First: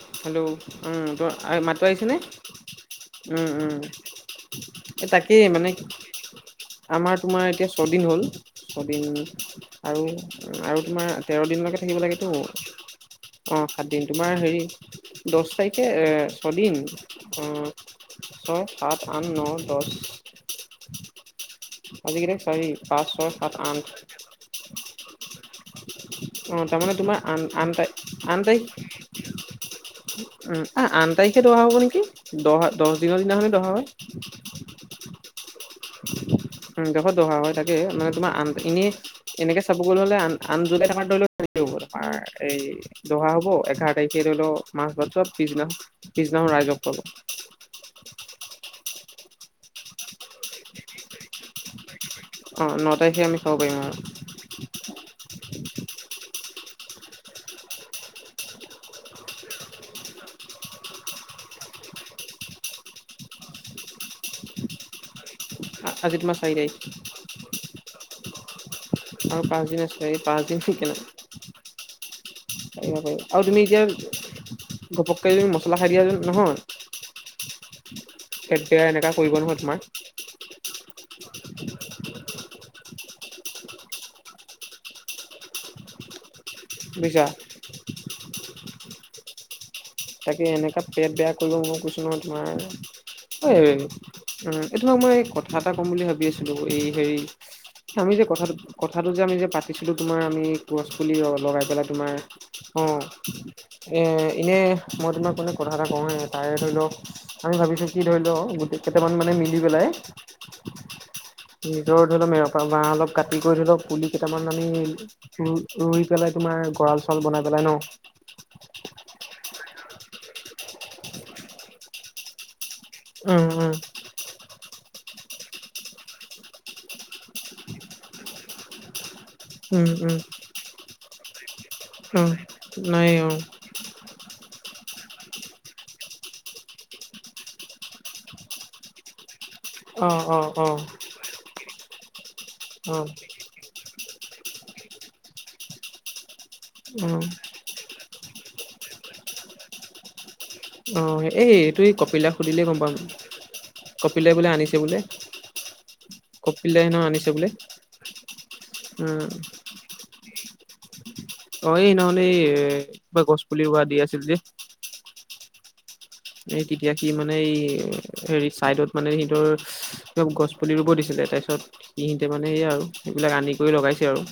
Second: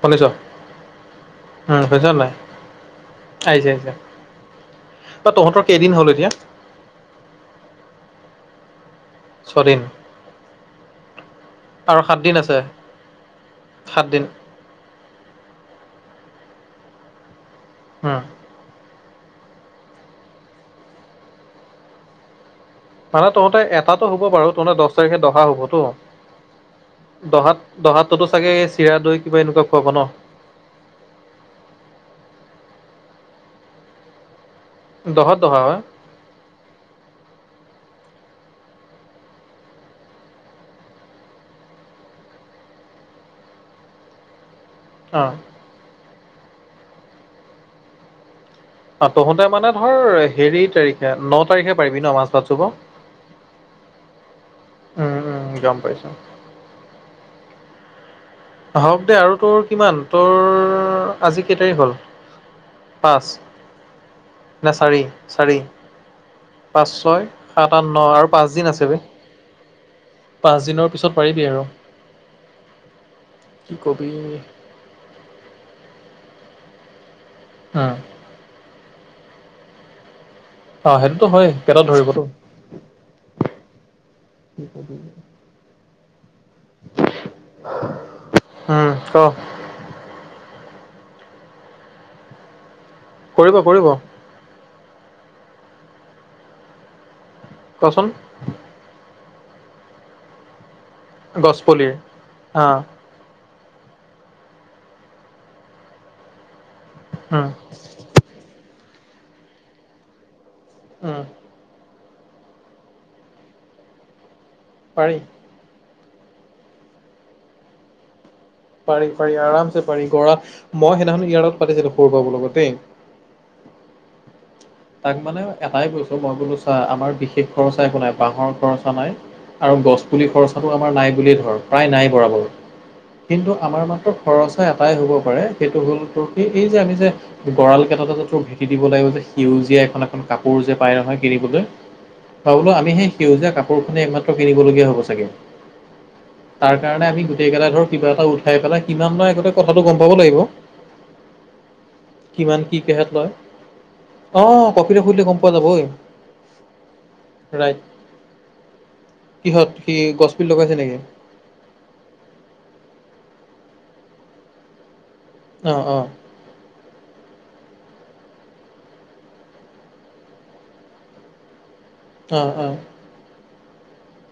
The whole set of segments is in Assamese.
শুনিছ হেল্ল' অঁ ত উম মাতো শুনিছ আহিছেনে নাই উম আহিছে উম আহিছে এই বা তাকেই তহঁতৰ মানে কেইদিন হ'ল এতিয়া আমাৰ তোমাৰ এতিয়া ছদিন হ'ল এশ দিন ছদিন আৰু আৰু তোমাৰ তেৰ দিনলৈকে আৰু থাকিব লাগেতো। সাতদিন আছে অঁ সাতদিন তোমাৰ হেৰি দহ তাৰিখে ছদিন, উম ছয় সাত আঠ ন দহ আজি কেই তাৰিখ? চাৰি পাঁচ মানে ছয় সাত তহঁতে আঠ এটাতটো হ'ব বাৰু তহঁতে দহ তাৰিখে দহা হ'বতো অ তাৰমানে তোমাৰ আন দহাত আন তাৰিখ দহাততো আন চাগে তাৰিখ চিৰা দৈ কিবা এনেকুৱা খুৱাব ন আন তাৰিখে দহা হ'ব নেকি, দহ দহ দিনৰ দিনাখন দৰা হয়। দহত দহা হয়। দহত দহা হয় তাকে, মানে তোমাৰ আন এনে এনেকে চাব গলে হলে আন আন জলাই থ ধৰি ল আমাৰ এই দহা হ'ব এঘাৰ তাৰিখে ধৰি লওক মাছ অ ভাতছোৱা পিছদিনা পিছদিনাখন ৰাইজক খোৱাব। অঁ তহঁতে মানে ধৰ হেৰি তাৰিখে ন তাৰিখে পাৰিবি ন মাজ অঁ ন তাৰিখে আমি খাব পাৰিম উম আৰু উম গম পাইছো হওক দে আৰু তোৰ কিমান তোৰ আজি কেই তাৰিখ হ'ল? পাঁচ ন চাৰি চাৰি আজিত ম পাঁচ ছয় সাত আঠ ন আৰু পাঁচ দিন আছে ব আৰু পাঁচদিন আছে এই পাঁচদিন শিক নাই পিছত পাৰিবি আৰু পাৰিব পাৰিব আৰু তুমি কি এতিয়া কবি ঘপককৈ তুমি মছলা খাই দিয়া যে নহয় অঁ সেইতিয়া এনেককা কৰিব নহয় তোমাৰ অঁ সেইটোতো হয় কেইটা ধৰিবতো স বুজিছা উম ক তাকে এনেককা পেট বেয়া কৰিব মই কৈছোঁ নহয় তোমাৰ কৰিব হয় কৰিব এইটোমাক মই কথা এটা ক'ম বুলি ভাবি আছিলো এই হেৰি কচোন আমি যে কথাটো কথাটো যে আমি যে পাতিছিলো তোমাৰ আমি গছ পুলি লগাই পেলাই গছপুলিৰ তোমাৰ অ অঁ এনেই মই তোমাক মোনে কথা এটা কওঁয়ে তাৰে ধৰি লওক উম আমি ভাবিছো কি ধৰি লওক গোটেই কেইটামান মানে মিলি পেলাই উম ধৰি লওক এৰপা বাহহ অলপ কাটি কৰি ধৰি লওক পুলি কেইটামান আমি পাৰি চ ৰুই পেলাই তোমাৰ গঁৰাল চাউল বনাই পেলাই ন পাৰি পাৰি আৰামছে পাৰি গৰা মই সেইদিনাখন ইয়াৰত পাতিছিলো সোৰ পাব লগত দেই উম উম তাক মানে এটাই কৈছো মই বোলো চা আমাৰ বিশেষ খৰচা একো নাই বাঁহৰ খৰচা নাই আৰু উম গছ উম পুলি খৰচাটো আমাৰ নাই বুলিয়েই ধৰক প্ৰায় নাই উম বৰাবৰ নাই অ কিন্তু আমাৰ মাত্ৰ খৰচ এটাই হ'ব পাৰে সেইটো হ'ল তোৰ সেই এই যে আমি যে গঁৰাল কেইটাতে যে তোৰ ভেটি দিব লাগিব যে সেউজীয়া এখন অ এখন অ কাপোৰ অ যে পাই নহয় কিনিবলৈ ভই বোলো আমি অ সেই সেউজীয়া কাপোৰখনেি এক- হ তাৰ কাৰণে আমি উম গোটেইাই ধৰ কিবা এটা- খাই পেলাই কিমান মই আগতে কথাটো গম পাব লাগিব। অ এইটো কপিলাক কিমান সুধিলেই কি গম পাম। কেহেত লয় কপিলাই বোলে অ' আনিছে বোলে কপিতক সুধিলে গম পোৱা যাব ঐ কপিললাই হেনো আনিছে বোলে- ৰাইট। উম। কিহত সি গছপুলি লগাইছে নেকি? অ সেইদিনাসনি এ কিবা গছ পুলি ৰোৱা দি আছিল যে। অ অ এই তেতিয়া কি মানে এই হেৰি চাইদত মানে সিহঁৰ গছ পুলি ৰুব দিছিলে। তাইছত কিহিতে অ' মানে সয়া অ'। আৰু সেইবিলাক আনি কৰি লগাইছে আৰু।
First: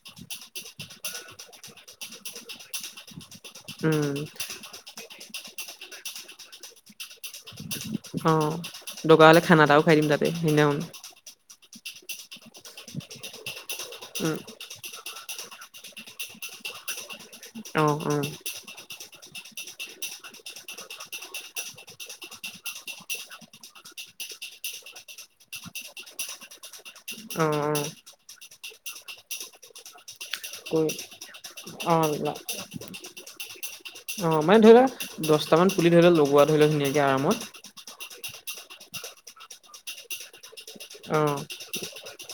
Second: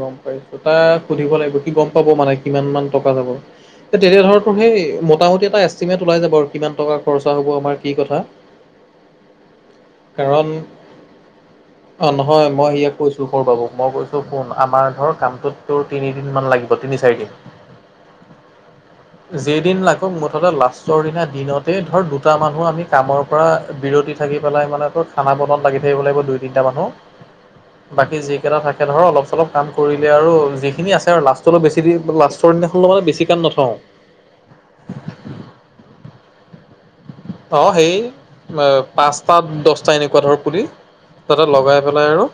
গম পাইছো তাক সুধিব লাগিব কি গম পাব মানে কিমান মান টকা যাব। তেতিয়া উম ধৰো সেই মোটামুটি এটা এষ্টিমেট ওলাই যাব আৰু কিমান টকা খৰচা হব আমাৰ। কি কথা। অ দকাৰ হলে খানা এটাও খাই দিম তাতে কাৰণ সিদিখনখন। অ নহয় মই ইয়াক কৈছো সৰু বাবুক মই কৈছো উম শুন আমাৰ ধৰ কাম তোৰ তিনিদিন মান লাগিব তিনি চাৰি দিন। অহ উম। যেইদিন লাগক মুঠতে লাষ্টৰ দিনা দিনতে ধৰ দুটা মানুহ আমি কামৰ পৰা বিৰ থাকি পেলাই মানে ত খানা বনত লাগি থাকিব লাগিব দুই তিনিটা মানুহ। উম উম। কেইটা থাকে ধৰ অলপ চলপ কাম কৰি আৰু কৰি যিখিনি আছে আৰু লাষ্টপ বেছি অ লাষ্টৰ দিনাখন মানে বেছি কাম নথওঁ। অ মানে ধৰি লোৱা দহটামান পুলি ধৰি লোৱা লগোৱা ধৰি লোৱা ধুনীয়াকে আৰামত। অ সেই পাঁচটা দছটা এনেকুৱা ধৰ পুলি। অ তাতে লগাই পেলাই আৰু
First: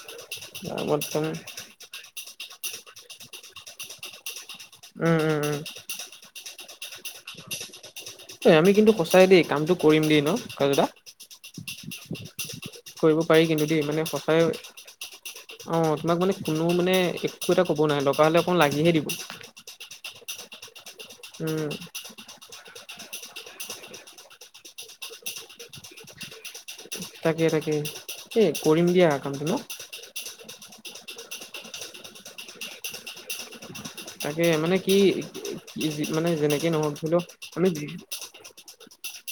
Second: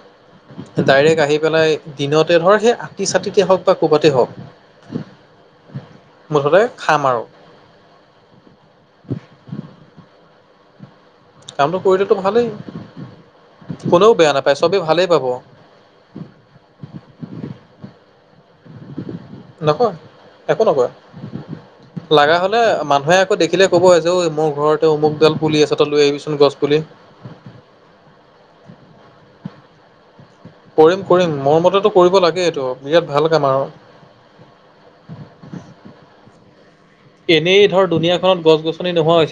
আৰামত ডাইৰেক্ট মানে আহি পেলাই দিনত তে ধৰ সেই আকি চাতিতে হওক বা ক'ৰবতেই হওক উম উম উম। মুঠতে খাম আৰু। এই আমি কিন্তু সঁচাই দেই কামটো কৰিম দেই ন কতা কামটো কৰিলেতো ভালেই। কৰিব পাৰি কিন্তু দেই মানে কোনেও বেয়া সঁচাই অ নাপায় চবেই ভালেই পাব তোমাক মানে কোনো মানে একো এটা ক'ব নোৱাৰে দৰকাৰ হলে অকণ লাগিহে দিব। নকয় একো নকয়। উম। মানে মানুহে আকৌ দেখিলে ক'ব এ যে ঐ মোৰ ঘৰতে অমুকডাল পুলি আছে ত লৈ আহিবিচোন গছ পুলি। তাকে তাকে এ কৰিম দিয়া। এ কামটো ন। কৰিম কৰিম মোৰ মতেতটো কৰিব লাগে এইটো বিৰাট ভাল কাম আৰু। তাকে মানে কি মানে যেনেকে নহওক চও আমি। আপ নহয়।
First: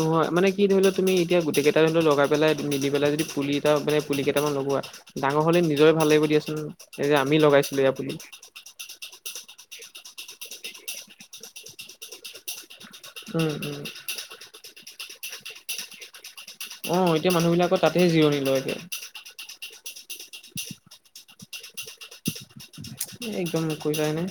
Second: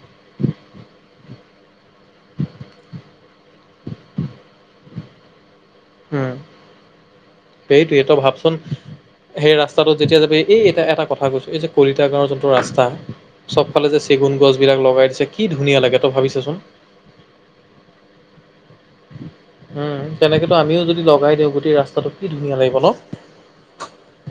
নহয় মানে কি ধৰিলও তুমি এতিয়া গোটেই কেইটা ধৰি লও লগাই পেলাই মিলি পেলাই যদি পুলি। মানে পুলি, কেইটামান লগোৱা আৰু ডাঙৰ হলে নিজ নিজৰে ভাল লাগিব উম দিয়াচোন এই যে আমি লগাইছিলো সেইটোৱে তই আপুনি- ভাবচোন সেই ৰাস্তাটোত যেতিয়া যাবি এই এটা এটা কথা কৈছো এই যে কলিতা গাঁৱৰ যোনটো ৰাস্তা- উম উম চবফালে যে চেগুন গছ বিলাক লগাই দিছে কি ধুনীয়া লাগে তই ভাবিছাচোন। অ এতিয়া মানুহ বিলাকৰ তাতেহ জিৰণি লয়গে। উম তেনেকেতো আমিও যদি লগাই দিওঁ গোটেই ৰাস্তাটো কি ধুনীয়া লাগিব ন। একদম কৈ কাই নাই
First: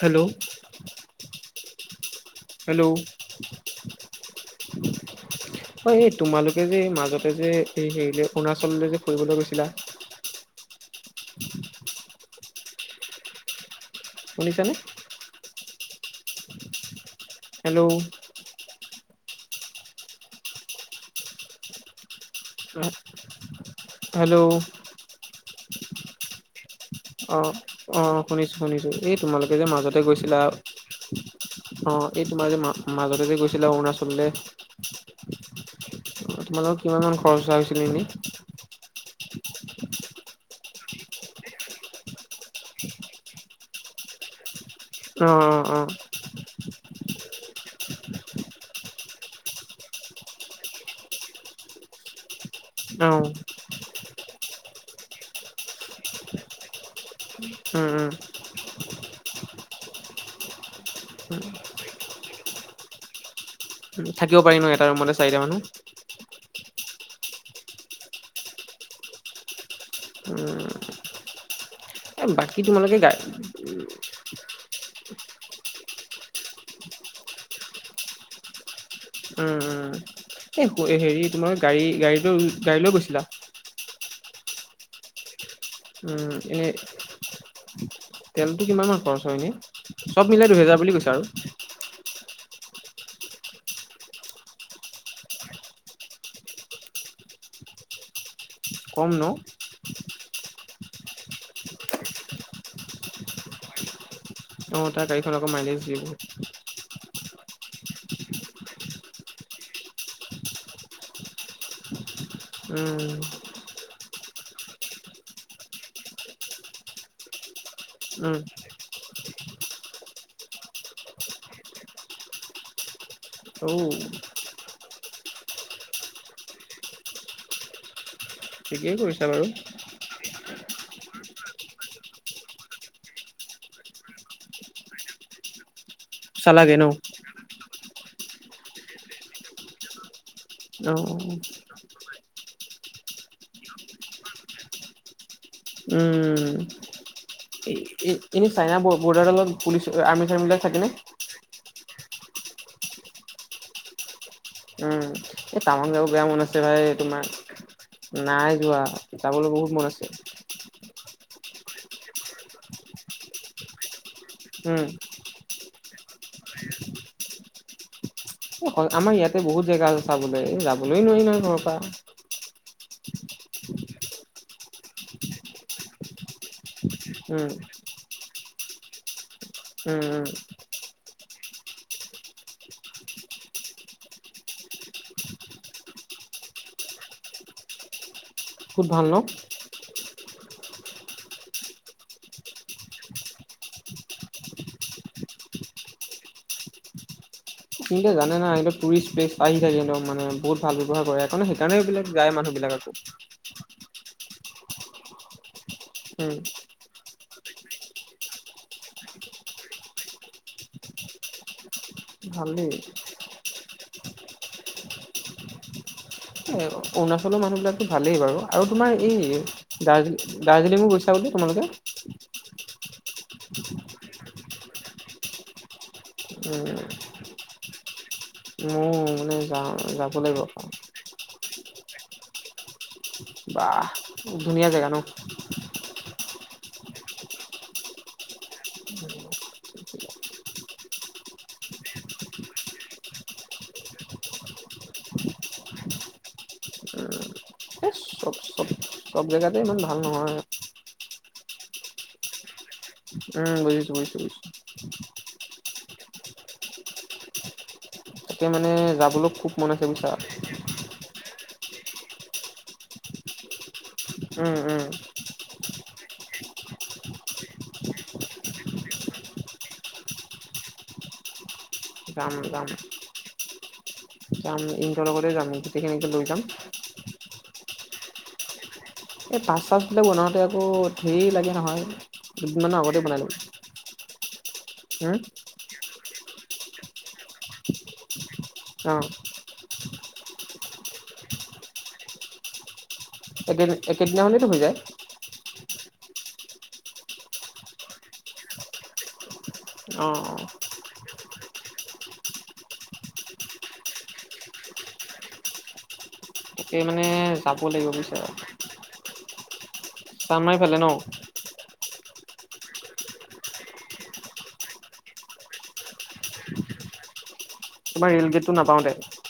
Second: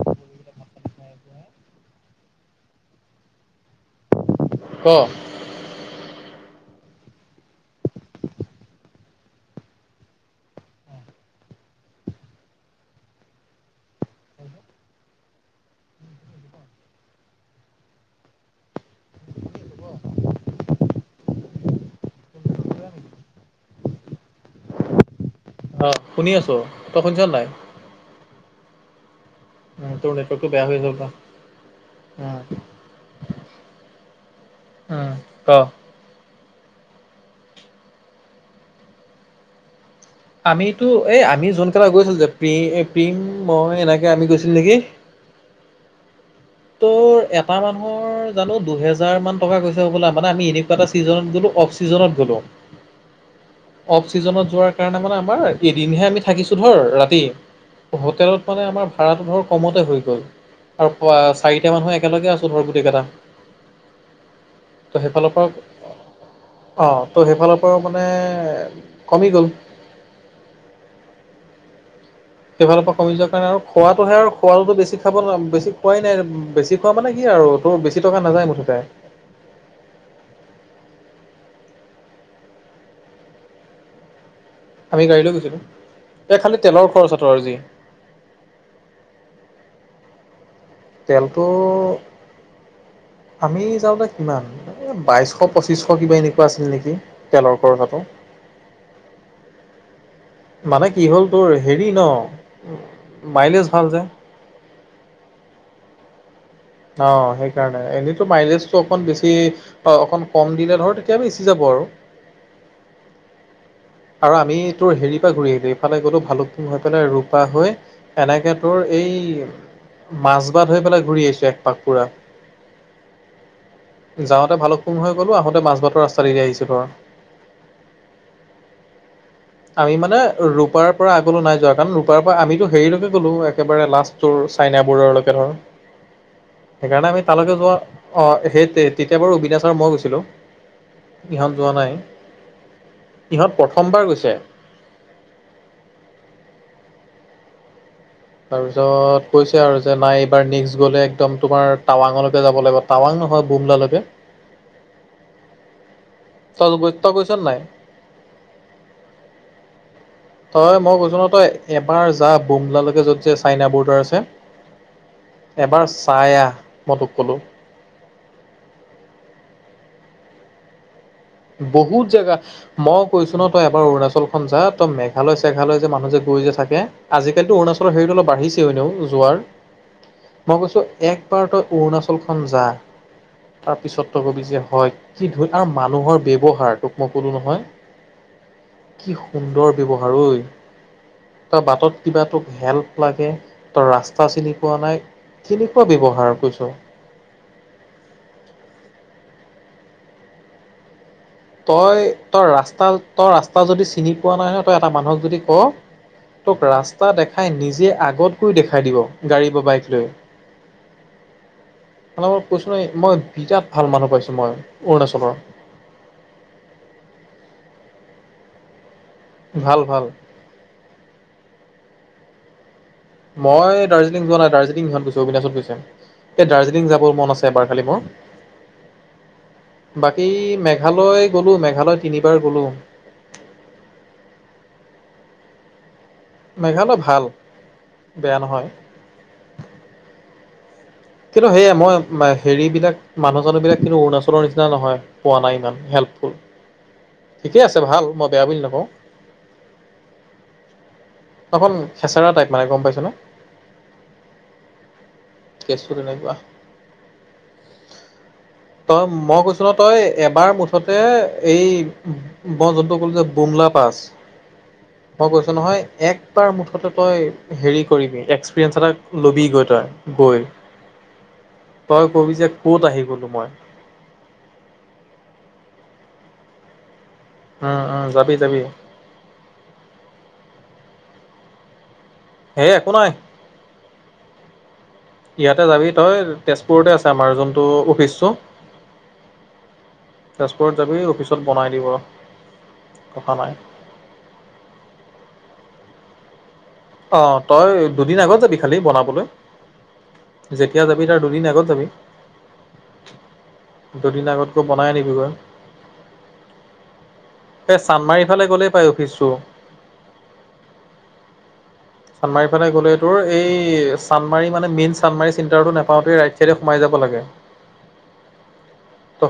হেল্ল' হেল্ল' ক। হয় এই তোমালোকে যে মাজতে যে এই হেৰিলৈ অৰুণাচললৈ যে ফুৰিবলৈ গৈছিলা- শুনিছানে? হেল্ল'। থাকিব। হেল্ল' অ শুনি আছো। তই শুনিছ অ, নাই? অ শুনিছো শুনিছো এই তোমালোকে যে উম, মাজতে তোৰ গৈছিলা। নেটৱৰ্কটো বেয়া হৈ আছে হবলা। অ এই উম তোমাৰ যে মা-মাজতে যে গৈছিলা অৰুণাচললে। অহ। তোমালোকৰ কিমান মান খৰচা হৈছিল এনেই। আমিতো এই আমি যোনকেইটা গৈছিলো যে প্ৰিম, প্ৰিম মই এনেকে আমি গৈছিল নেকি। অঁ, অঁ, অঁ। ত' এটা মানুহৰ জানো দুহেজাৰ মান টকা কৈছে হ'বলা মানে আমি এনেকুৱা এটা চিজনত গলো। অফচিজনত গ'লোঁ। অ'হ। অফ চিজনত যোৱাৰ কাৰণে মানে আমাৰ এদিনহে আমি থাকিছো ধৰ ৰাতি। উম উম হোটেলত মানে আমাৰ ভাড়াটো ধৰ কমতে হৈ গ'ল আৰু পা। চাৰিটা মানুহ একেলগে আছো ধৰ গোটেই কেইটা। থাকিব পাৰিম ন এটা ৰুমতে চাৰিটা মানুহ। অ ত' সেইফালৰ পৰা মানে কমি গ'ল। উম [unintelligible] এ বাকী সেইফালৰ পৰা তোমালোকে গা কমি যোৱাৰ কাৰণে আৰু খোৱাতটোহে আৰু খোৱাটোতো বেছি। খাব বেছি খোৱাই নাই বেছি খোৱা মানে কি আৰু তোৰ বেছি টকা নাযায় মুঠতে। উম এই হেৰি তোমাৰ গাড়ী গাড়ী লৈ গাড়ী লৈ গৈছিলা। আমি গাড়ী লৈ গৈছিলো। উম এনে তেলটো কিমান মান খৰচ হয় এনেই চব মিলাই। দুহেজাৰ বুলি কৈছে আৰু তেলটো আমি যাওঁতে কিমান বাইশ পঁচিশ কিবা এনেকুৱা আছিল নেকি তেলৰ খৰচাতো [unintelligible] কম ন। মানে কি হ'ল তোৰ হেৰি ন মাইলেজ ভাল যে। অ তাৰ গাড়ীখন অকৌ মাইলেজ দিয়ে বহুত অ সেইকাৰণে এনেইতো মাইলেজটো অকণ বেছি অকণ কম দিলে ধৰ তেতিয়া বেচি যাব আৰু। [unintelligible] উম। আৰু আমি তোৰ হেৰিৰ পৰা ঘূৰি আহিলো এইফালে গলো ভালুকপুং হৈ পেলাই ৰূপা হৈ। উম, এনেকে তোৰ এই। মাজবাত হৈ পেলাই ঘূৰি আহিছো এক পাক পুৰা। অ' যাওঁতে ভালুকপুং হৈ গ'লোঁ আহোঁতে মাজ বাতৰ ৰাস্তা এৰি আহিছোঁ ধৰ। [unintelligible] ঠিকেই কৰিছা বাৰু। আমি মানে ৰূপাৰ পৰা আগলৈ নাই যোৱা কাৰণ ৰূপাৰ পৰা আমিতো হেৰিলৈকে গ'লো একেবাৰে লাষ্টৰ চাইনা বৰ্ডাৰলৈকে ধৰ। চালাগে ন? সেইকাৰণে আমি তালৈকে যোৱা আহ সেই তেতিয়া বাৰু অবিনাশ আৰু মই গৈছিলো। অ। ইহঁত যোৱা নাই ইহঁত প্ৰথমবাৰ গৈছে। উম। এনে চাইনা তাৰপিছত বৰ্ডাৰডালত কৈছে আৰু পুলিচ যে নাই আৰ্মি এইবাৰ চাৰ্মিবিলাক নেক্স থাকেনে? গলে একদম তোমাৰ। টাৱাঙলৈকে যাব লাগিব টাৱাং নহয় বুমলালৈকে। এ তাৱাং যাব বেয়া মন আছে তই ভাই গৈ তই তোমাক। গৈছ নাই? নাই যোৱা যাবলৈ বহুত মন আছে। জনতই এবাৰ যা বুমলালৈকে য'ত যে চাইনা বৰ্ডাৰ আছে। উ'ম। এবাৰ চাই আহ মই তোক কলো। অ হয় আমাৰ ইয়াতে বহুত জেগা আছে চাবলৈ যাব। বহুত জেগা মই কৈছো ন তই এবাৰ অৰুণাচলখন যা তই মেঘালয় চেঘালয় যে মানুহ যে গৈ যে থাকে। উম, আজিকালিতো অৰুণাচৰ হেৰিটো বাঢ়িছে এনেও যোৱাৰ। উম উম। মই কৈছো একবাৰ তই অৰুণাচলখন যা। তাৰ পিছত ত কবি যে হয় কি ধৰি আৰু মানুহৰ ব্যৱহাৰ তোক মই কলো নহয়। খুব ভাল ন পাৰই তই বাটত কিবা তোক হেল্প লাগে তই ৰাস্তা চিনি পোৱা নাই। কেনেকুৱা ব্যৱহাৰ কৈছ। কিন্তু জানে না এ টুইষ্টপেচ আহি থাকে ন একদম মানে বহুত ভাল ব্যৱহাৰ কৰে। সেইকাৰণে সেইকাৰণে তই এইবিলাক যায় তই মানুহবিলাক ৰাস্তা আকৌ। তই ৰাস্তা যদি চিনি পোৱা নাই নহয় তই এটা মানুহক যদি। ক তোক ৰাস্তা দে- খাই নিজে আগতকৈ দেখাই দিব গাড়ী বা বাইক লৈ ম কৈছো ভালেই ন মই বিৰাট ভাল মানুহ পাইছোঁ মই অৰুণাচলৰ- এ অৰুণাচলৰ মানুহ বিলাকো ভালেই বাৰু আৰু তোমাৰ- এই ভাল ভাল দাৰ্জ দাৰ্জিলিঙো গৈছা বোলে তোমালোকে মই দাৰ্জিলিং যোৱা নাই দাৰ্জিলিং ইহত গৈছে অবিনাশহত গৈছে এই দাৰ্জিলিং যাবৰ মন আছে এবাৰ খালি। মোৰ মো- বাকী মেঘালয় গলো মেঘালয় তিনিবাৰ গলো- বাহ ধুনীয়া জেগা ন মেঘালয় ভাল বেয়া নহয়। কিন্তু সেয়াই মই হেৰি বিলাক মানুহ জানুহ বিলাক কিন্তু অৰুণাচলৰ নিচিনা নহয় পোৱা নাই ইমান হেল্প। [unintelligible] ঠিকে আছে এই ভাল মই চব বেয়া বুলি চব নকওঁ। চব জেগাতে ইমান ভাল নহয়। অকন খেচেৰা টাইপ মানে গম পাইছ নে? উম বুজিছো বুজিছো বুজিছো। কেচটো তেনেকুৱা। তাকে মানে তই যাবলৈ মই খুব কৈছো মন ন আছে তই বুজিছা এবাৰ মুঠতে। এই মই যোনটো কলো যে বুমলা পাছ উম উম মই কৈছোঁ নহয়। একবাৰ মুঠতে তই হেৰি কৰিবি এক্সপিৰিয়েঞ্চ এটা লবিগৈ তই গৈ। [unintelligible] যাম যে যাম ক'ত আহি গ'লো মই যাম ইহতৰ লগতে যাম গোটেইখিনি লৈ যাম। উম উম যাবি যাবি। এই পাচ চাছবিলাক বনাওঁতে আকৌ ধেৰ লাগে নহয় হেই দুদিনমানৰ একো আগতেই নাই বনাই লম। ওম। ইয়াতে যাবি তই তেজপুৰতে আছা আমাৰ যোনটো অফিচটো। অ তেজপুৰত যাবি অফিচত বনাই দিব। কথা নাই একেদিন একেদিনা খনেতো হৈ যায়। অ তই দুদিন আগত যাবি খালি বনাবলৈ। অ অ যেতিয়া যাবি তাৰ দুদিন আগত যাবি। দুদিন আগত গৈ বনাই আনিবি গৈ। তাকে মানে যাব এই লাগিব বুজিছা চান্দমাৰি ফালে গ'লেই পাই অফিচটো। চানমাৰি ফালে ন। চান্মাৰীৰ ফালে গ'লে এইটোৰ এই চান্মাৰী মানে মেইন চানমাৰ চন্তাটো নাপাওঁতে ৰাইট চাইডে সোমাই যাব ব লাগে। তোমাৰ ৰেল গেটটো নাপাওঁতে ত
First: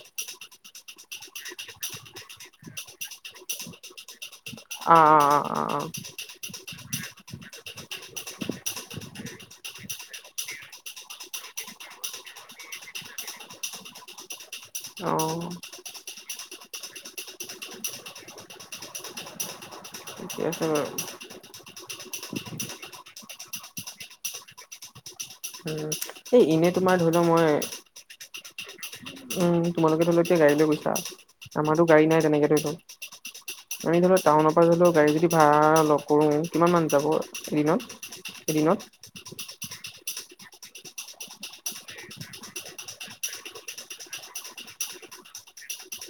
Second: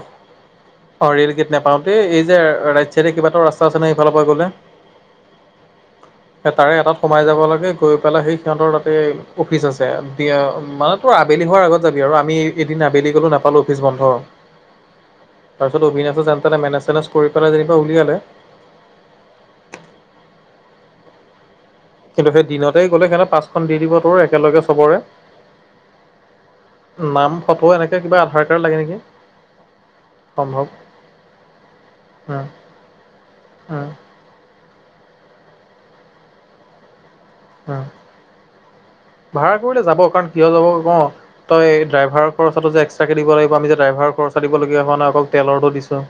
অ ৰেল গেট নাপাও দ এই যে ৰাইট চাইডে কিবাটা ৰাস্তা আছে নে সেইফালৰ পৰা গ'লে অ অ অ অ অ। তাৰে এটাত সোমাই যাব লাগে গৈ পেলাই সেই সিহঁতৰ তাতে অফিচ আছে মানে তোৰ আবেলি হয়। আগত যাবি আৰু আমি এদিন আবেলি গলো নাপালো অফিচ বন্ধ। অ তাৰপিছত অবিনাশে যেন তেনে মেনেজ চেনেজ কৰি পেলাই যেনিবা উলিয়ালে। ঠিকে আছে বাৰু কিন্তু সেই দিনতেই গ'লে সেনেকে পাঁচখন দি দিব তোৰ একেলগে চবৰে উ এই এনে তোমাৰ ধৰি লও মই। লাগেকি [unintelligible] উম তোমালোকে ধৰি লও এতিয়া গাড়ী লৈ গৈছা আমাৰতো গাড়ী নাই উম তেনেকে ধৰি ল। উম। আমি ধৰি লও টাউনৰ পৰা ধৰিও গাড়ী যদি ভাঢ়া লওঁ। কৰোঁ কিমান মান যাব অ, এদিনত এদিনত। ভাড়া যাব কাৰণ কিয় যাব কও তই ড্ৰাইভাৰৰ খৰচাটো যে এক্সট্ৰা কে দিব লাগিব আমি যে ড্ৰাইভাৰৰ খৰচা দিব লাগিব। আক তেলৰো দিছো।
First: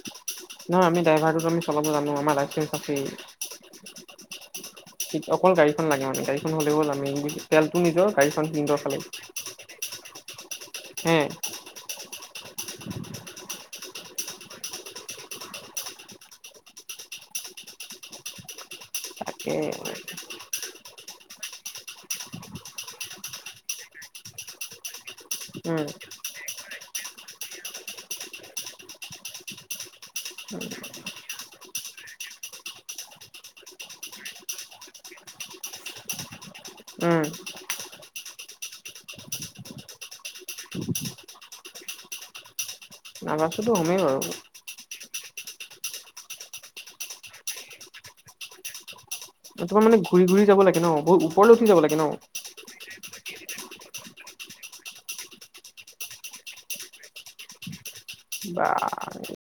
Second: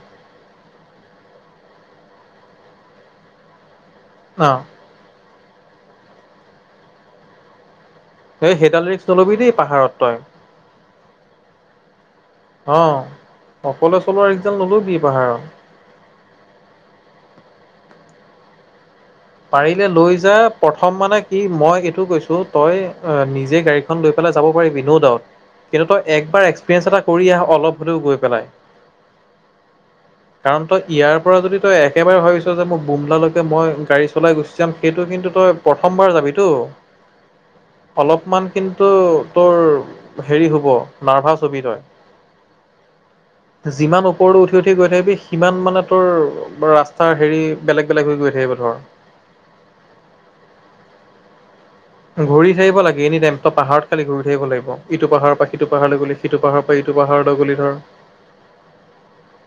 নহয় আমি ড্ৰাইভাৰটোতো আমি চলাব জানো আমাৰ লাইচে আছে। অ। অকল গাড়ীখন লাগে মানে গাড়ীখন হ'লে তেলটো নিজৰ গাড়ীখন সিহতৰ খালি। হয়। এ অ অকলে চলোৱা ৰিক্স ডাল নলবি পাহাৰত। [unintelligible] তাকে পাৰিলে লৈ যা প্ৰথম মানে কি মই এইটো কৈছো তই নিজে গাড়ীখন লৈ পেল যাব পাৰিবি নৌ দাউত কিন্তু উম তই একবাৰ এক্সপেৰিয়েন্স এটা কৰি আহ অলপ হলেও গৈ পেলাই [unintelligible] কাৰণ তই ইয়াৰ পৰা যদি তই একেবাৰে ভাবিছ যে মোৰ বুমলালৈকে মই গাড়ী চলাই গুচি যাম সেইটো কিন্তু তই প্ৰথমবাৰ যাবি তো উম অলপমান কিন্তু তোৰ হেৰি হ'ব নাৰ্ভাছ হবি তই নাগাচোতো হ'মেই যিমান বাৰু ওপৰত উঠি উঠি গৈ থাকিবি সিমান মানে তোৰ ৰাস্তাৰ হেৰি বেলেগ বেলেগ হৈ গৈ থাকিব ধৰ তোৰ মানে ঘূৰি ঘূৰি যাব লাগে ন বহুত ওপৰলৈ উঠি যাব লাগে ন ঘূৰি থাকিব লাগে এনি টাইম ত পাহাৰত খালি ঘূৰি থাকিব লাগিব ইটো পাহাৰৰ পৰা সিটো পাহাৰলৈ গলি সিটো পাহাৰৰ পৰা ইটো পাহাৰলৈ গলি ধৰ বাহ